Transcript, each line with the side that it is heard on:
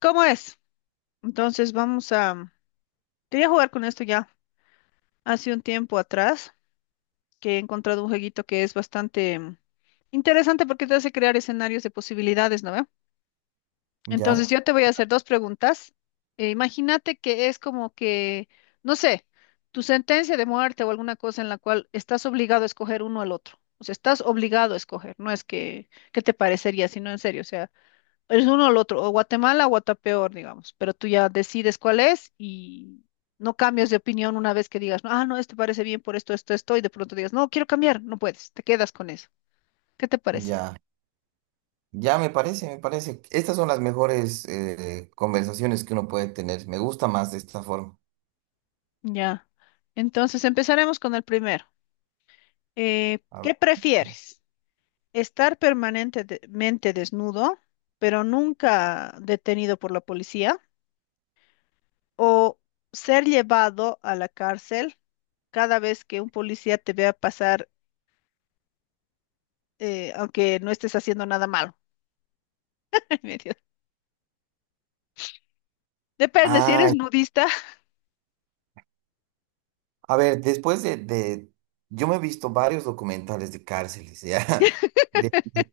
left: ¿Cómo es? Entonces vamos a... Quería jugar con esto ya hace un tiempo atrás, que he encontrado un jueguito que es bastante interesante porque te hace crear escenarios de posibilidades, ¿no ve? Entonces
right: Ya,
left: yo te voy a hacer dos preguntas. Imagínate que es como que, no sé, tu sentencia de muerte o alguna cosa en la cual estás obligado a escoger uno al otro. O sea, estás obligado a escoger, no es que te parecería, sino en serio. O sea, es uno o el otro, o Guatemala o Guatapeor, digamos, pero tú ya decides cuál es y no cambias de opinión una vez que digas, no, ah, no, este parece bien por esto, esto, esto, y de pronto digas, no, quiero cambiar, no puedes, te quedas con eso. ¿Qué te parece?
right: ya, ya, me parece, me parece. Estas son las mejores conversaciones que uno puede tener. Me gusta más de esta forma.
left: Ya. Entonces empezaremos con el primero.
right: A ver,
left: ¿Qué prefieres? ¿Estar permanentemente desnudo, pero nunca detenido por la policía? ¿O ser llevado a la cárcel cada vez que un policía te vea pasar aunque no estés haciendo nada malo? Me dio- Depende, si eres
right: ay,
left: nudista.
right: a ver, yo me he visto varios documentales de cárceles, ¿ya? De- de-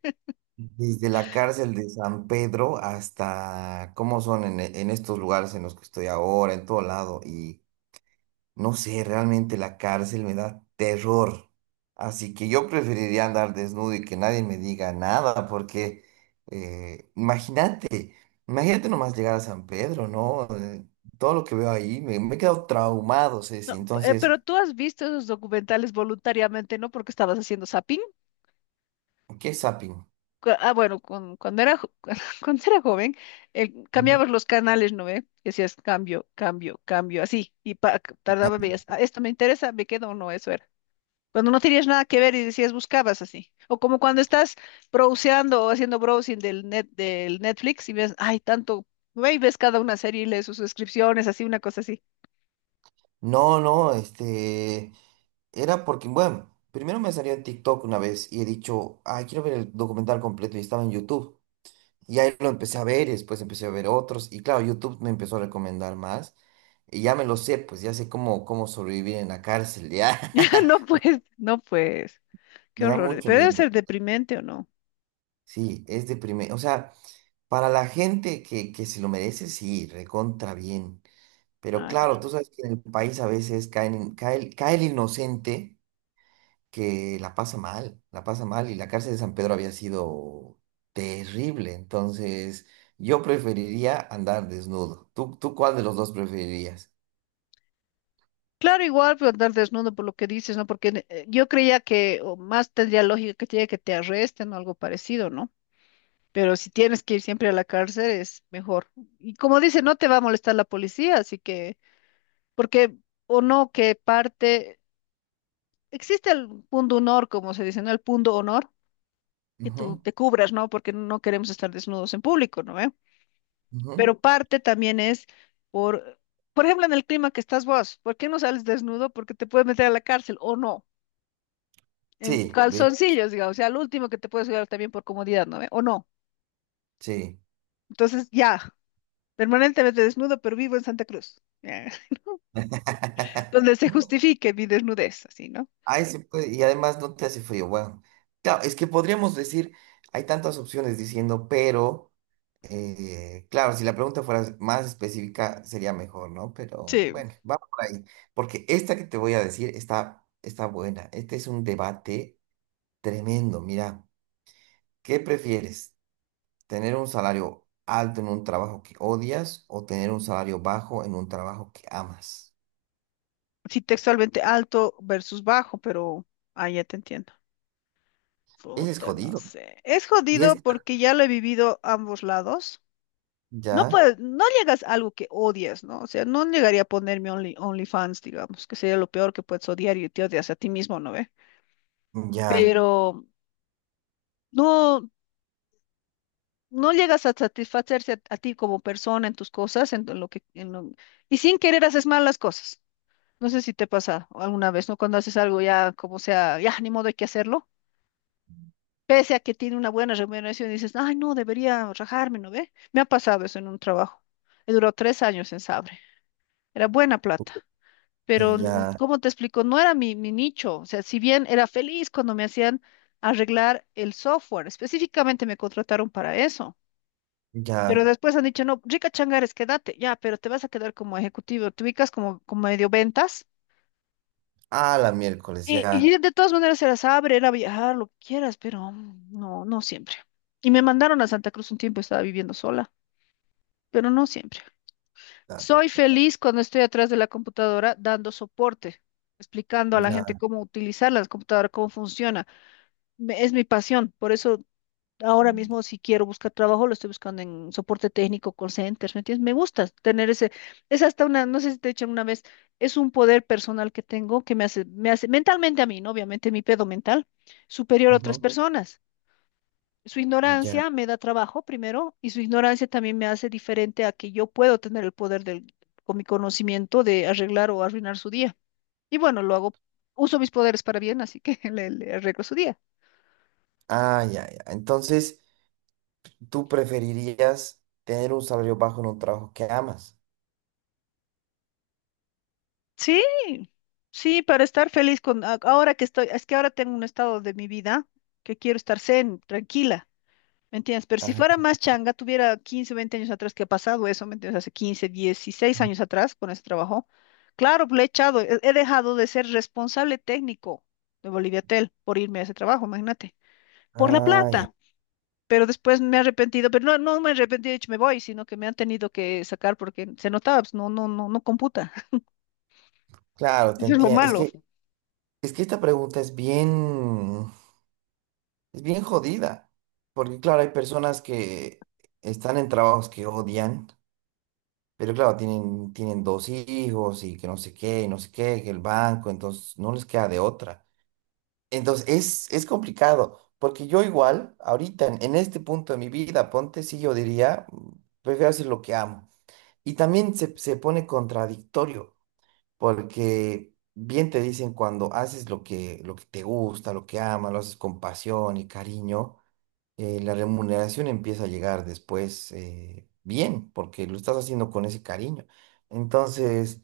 right: desde la cárcel de San Pedro hasta cómo son en estos lugares en los que estoy ahora, en todo lado. No sé, realmente la cárcel me da terror. Así que yo preferiría andar desnudo y que nadie me diga nada, porque imagínate, imagínate nomás llegar a San Pedro, ¿no? Todo lo que veo ahí, me he quedado traumado, Ceci.
left: No,
right: Entonces,
left: pero tú has visto esos documentales voluntariamente, ¿no? Porque estabas haciendo zapping.
right: ¿qué es zapping?
left: Ah, bueno, cuando era, cuando era joven,
right: Ujú.
left: cambiabas los canales, ¿no ve? Decías cambio, cambio, cambio, así, y tardaba, veías, "Ah, esto me interesa, me quedo o no", eso era. Cuando no tenías nada que ver y decías buscabas así. O como cuando estás browseando o haciendo browsing del net, del Netflix, y ves, ay, tanto, ve y ves cada una serie y lees sus suscripciones, así, una cosa así.
right: No, no, este, era porque, bueno, primero me salió en TikTok una vez y he dicho, ay, quiero ver el documental completo y estaba en YouTube. Y ahí lo empecé a ver y después empecé a ver otros. Y claro, YouTube me empezó a recomendar más. Y ya me lo sé, pues ya sé cómo, cómo sobrevivir en la cárcel. Ya
left: Ya. No pues, qué
right: me da
left: horror.
right: mucho
left: Pero debe
right: miedo.
left: ser deprimente o no.
right: Sí, es deprimente. O sea, para la gente que se lo merece, sí, recontra bien. Pero
left: Ah, ya.
right: claro, tú sabes que en el país a veces caen, cae, cae el inocente que la pasa mal y la cárcel de San Pedro había sido terrible, entonces yo preferiría andar desnudo. ¿Tú, tú cuál de los dos preferirías?
left: Claro, igual, pero andar desnudo por lo que dices, ¿no? Porque yo creía que o más tendría lógica que te arresten o algo parecido, ¿no? Pero si tienes que ir siempre a la cárcel, es mejor. Y como dice, no te va a molestar la policía, así que, porque, o no, que parte, existe el punto honor, como se dice, ¿no? El punto honor, que tú
right: Ujú,
left: te cubras, ¿no? Porque no queremos estar desnudos en público, ¿no ve?
right: ujú.
left: Pero parte también es por, por ejemplo, en el clima que estás vos, ¿por qué no sales desnudo? Porque te puedes meter a la cárcel, o no, en
right: Sí, de,
left: calzoncillos, digamos, o sea, al último que te puedes llevar también por comodidad, ¿no ve? O no.
right: sí.
left: Entonces, ya, permanentemente desnudo, pero vivo en Santa Cruz, donde se justifique mi desnudez, así, ¿no?
right: Ahí se puede, y además no te hace frío. Bueno, claro, es que podríamos decir, hay tantas opciones diciendo, pero, claro, si la pregunta fuera más específica sería mejor, ¿no? Pero
left: Sí,
right: bueno, vamos por ahí, porque esta que te voy a decir está buena. Este es un debate tremendo. Mira, ¿qué prefieres? ¿Tener un salario alto en un trabajo que odias o tener un salario bajo en un trabajo que amas?
left: sí, textualmente alto versus bajo, pero ah, ya te entiendo.
right: Ese es
left: Puta, no
right: jodido.
left: sé. Es
right: Y es,
left: jodido porque ya lo he vivido ambos lados. No
right: ya,
left: puedes, no llegas a algo que odias, ¿no? O sea, no llegaría a ponerme only, OnlyFans, digamos, que sería lo peor que puedes odiar y te odias a ti mismo, ¿no ve?
right: ya,
left: Pero no, no llegas a satisfacerse a ti como persona en tus cosas, en lo que, y sin querer haces mal las cosas. No sé si te pasa alguna vez, ¿no? Cuando haces algo ya, como sea, ya, ni modo hay que hacerlo, pese a que tiene una buena remuneración, dices, ay, no, debería rajarme, ¿no ve? Me ha pasado eso en un trabajo. He durado 3 años en Sabre. Era buena plata, pero,
right: ya.
left: ¿cómo te explico? No era mi nicho. O sea, si bien era feliz cuando me hacían arreglar el software, específicamente me contrataron para eso. Pero
right: Ya.
left: después han dicho, no, rica changares, quédate, ya, pero te vas a quedar como ejecutivo, te ubicas como, como medio ventas.
right: Ah, la miércoles,
left: Y,
right: ya.
left: y de todas maneras se las abre, era viajar, lo que quieras, pero no, no siempre. Y me mandaron a Santa Cruz un tiempo, estaba viviendo sola, pero no siempre.
right: Ya.
left: Soy feliz cuando estoy atrás de la computadora dando soporte, explicando a la gente
right: Ya.
left: cómo utilizar la computadora, cómo funciona. Es mi pasión, por eso ahora mismo, si quiero buscar trabajo, lo estoy buscando en soporte técnico, call centers, ¿me entiendes? Me gusta tener ese, es hasta una, no sé si te he dicho una vez, es un poder personal que tengo que me hace, mentalmente a mí, ¿no? Obviamente mi pedo mental, superior a otras
right: ujú,
left: personas. Su
right: Ya.
left: ignorancia me da trabajo primero y su ignorancia también me hace diferente a que yo puedo tener el poder del, con mi conocimiento de arreglar o arruinar su día. Y bueno, lo hago, uso mis poderes para bien, así que le arreglo su día.
right: Ah, ya, ya. Entonces, ¿tú preferirías tener un salario bajo en un trabajo que amas?
left: Sí, sí, para estar feliz con ahora que estoy, es que ahora tengo un estado de mi vida que quiero estar zen, tranquila, ¿me entiendes? Pero si fuera
right: Ah,
left: más changa, tuviera 15, 20 años atrás que ha pasado eso, ¿me entiendes? Hace 15, 16 años atrás con ese trabajo. Claro, le he echado, he dejado de ser responsable técnico de Boliviatel por irme a ese trabajo, imagínate, por la
right: ah, ya.
left: plata. Pero después me he arrepentido, pero no, no me he arrepentido, he dicho, me voy, sino que me han tenido que sacar porque se notaba, pues, no, no, no, no computa.
right: Claro, te
left: Eso es lo
right: entiendo.
left: malo.
right: Es que esta pregunta es bien jodida. Porque, claro, hay personas que están en trabajos que odian, pero claro, tienen dos hijos y que no sé qué, y no sé qué, que el banco, entonces no les queda de otra. Entonces, es complicado, porque yo igual, ahorita, en este punto de mi vida, ponte, sí, yo diría, prefiero hacer lo que amo. Y también se pone contradictorio, porque bien te dicen cuando haces lo que te gusta, lo que amas, lo haces con pasión y cariño, la remuneración empieza a llegar después bien, porque lo estás haciendo con ese cariño. Entonces...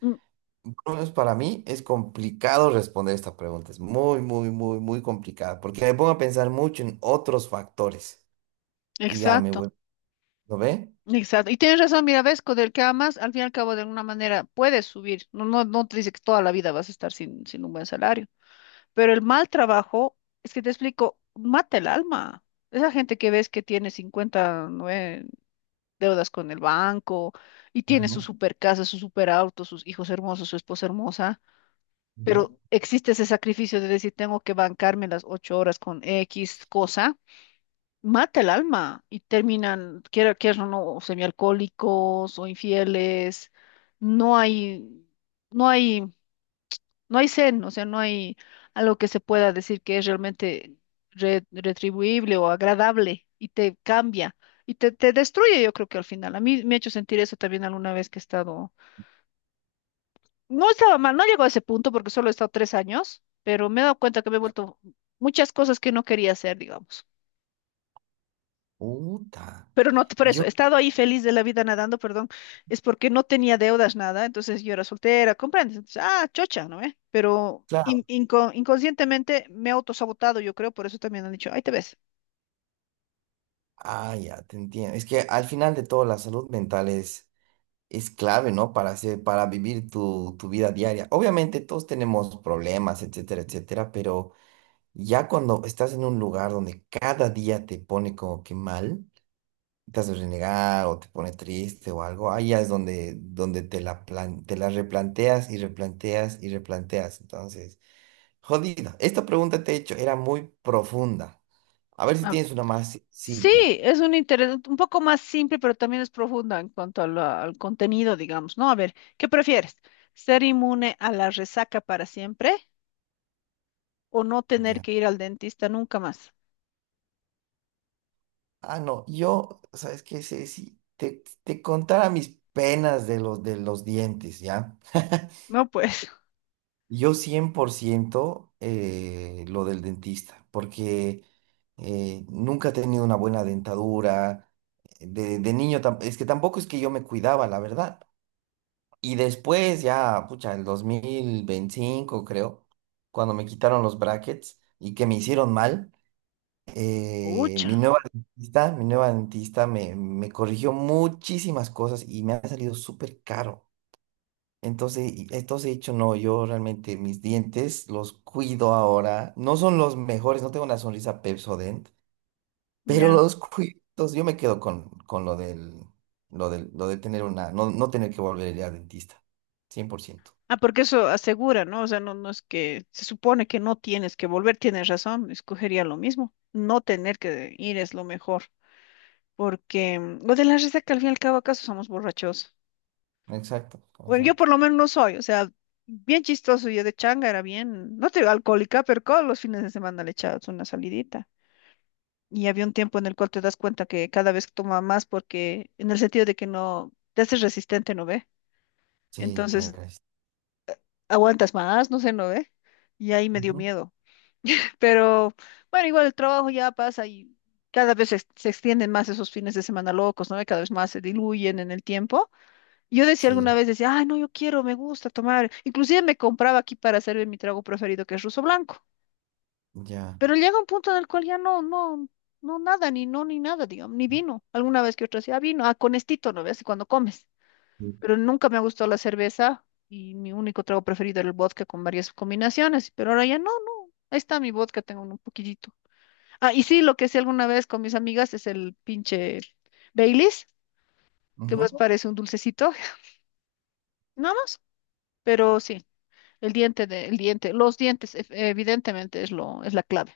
right: Por lo menos para mí es complicado responder esta pregunta. Es muy, muy, muy, muy complicada porque me pongo a pensar mucho en otros factores y ya me
left: Exacto,
right: vuelvo. ¿Lo ve?
left: exacto. Y tienes razón, mira, ves, con el que amas, al fin y al cabo, de alguna manera puedes subir. No, no, no te dice que toda la vida vas a estar sin, sin un buen salario. Pero el mal trabajo, es que te explico, mata el alma. Esa gente que ves que tiene deudas con el banco y tiene su
right: Ujú.
left: super casa, su super auto, sus hijos hermosos, su esposa hermosa,
right: Ujú.
left: pero existe ese sacrificio de decir, tengo que bancarme las 8 horas con X cosa, mata el alma y terminan, quiera, quieran o no, semialcohólicos o infieles. No hay, no hay, no hay zen, o sea, no hay algo que se pueda decir que es realmente retribuible o agradable y te cambia y te destruye, yo creo que al final. A mí me ha hecho sentir eso también alguna vez que he estado, no estaba mal, no llegó a ese punto porque solo he estado 3 años, pero me he dado cuenta que me he vuelto muchas cosas que no quería hacer, digamos.
right: Puta.
left: Pero no, por eso,
right: Yo,
left: he estado ahí feliz de la vida nadando, perdón, es porque no tenía deudas, nada, entonces yo era soltera, ¿comprendes? Entonces, ah, chocha, ¿no ve? Pero
right: claro.
left: inconscientemente me he autosabotado, yo creo, por eso también han dicho, ahí te ves.
right: Ah, ya, te entiendo. Es que al final de todo la salud mental es clave, ¿no? Para hacer, para vivir tu, tu vida diaria. Obviamente todos tenemos problemas, etcétera, etcétera, pero ya cuando estás en un lugar donde cada día te pone como que mal. Te hace renegar o te pone triste o algo, ahí ya es donde, te la replanteas y replanteas y replanteas. Entonces, jodida. Esta pregunta te he hecho, era muy profunda. A ver si
left: Ah,
right: tienes una más
left: sí,
right: sencilla.
left: es un interés un poco más simple, pero también es profunda en cuanto a la- al contenido, digamos, ¿no? A ver, ¿qué prefieres? ¿Ser inmune a la resaca para siempre o no tener
right: Ya.
left: que ir al dentista nunca más?
right: Ah, no, yo, ¿sabes qué? Si te, te contara mis penas de los dientes, ¿ya?
left: No, pues,
right: Yo 100% lo del dentista, porque nunca he tenido una buena dentadura. De niño, es que tampoco es que yo me cuidaba, la verdad. Y después ya, pucha, el 2025 creo, cuando me quitaron los brackets y que me hicieron mal,
left: pucha,
right: mi nueva dentista me corrigió muchísimas cosas y me ha salido súper caro. Entonces, entonces he dicho, no, yo realmente mis dientes los cuido ahora. No son los mejores, no tengo una sonrisa Pepsodent pero
left: ya.
right: los cuitos, yo me quedo con lo del, lo del, lo de tener una, no, no tener que volver a ir al dentista. 100%.
left: Ah, porque eso asegura, ¿no? O sea, no, no es que se supone que no tienes que volver, tienes razón, escogería lo mismo. No tener que ir es lo mejor, porque lo de la risa que al fin y al cabo acaso somos borrachos.
right: Exacto,
left: Bueno, yo por
right: exacto.
left: lo menos no soy, o sea, bien chistoso, yo de changa era bien, no te digo alcohólica, pero todos los fines de semana le echabas una salidita. Y había un tiempo en el cual te das cuenta que cada vez toma más porque, en el sentido de que no, te haces resistente, ¿no ve?
right: Sí, te
left: Entonces,
right: agradezco.
left: aguantas más, no sé, ¿no ve? Y ahí me dio
right: Ujú,
left: miedo. Pero bueno, igual el trabajo ya pasa y cada vez se, se extienden más esos fines de semana locos, ¿no? Y cada vez más se diluyen en el tiempo. Yo decía alguna
right: sí,
left: vez, decía, ay, no, yo quiero, me gusta tomar. Inclusive me compraba aquí para hacerme mi trago preferido, que es ruso blanco.
right: ya.
left: Pero llega un punto en el cual ya no, no, no nada, ni no, ni nada, digamos, ni vino. Alguna vez que otra decía, "Ah, vino, ah, con estito", ¿no ves? Cuando comes. Pero nunca me ha gustado la cerveza y mi único trago preferido era el vodka con varias combinaciones. Pero ahora ya no, no. Ahí está mi vodka, tengo un poquitito. Ah, y sí, lo que hacía alguna vez con mis amigas es el pinche Baileys, que
right: Ujú.
left: más parece un dulcecito, nada más, pero sí, el diente de, el diente, los dientes, evidentemente es lo, es la clave.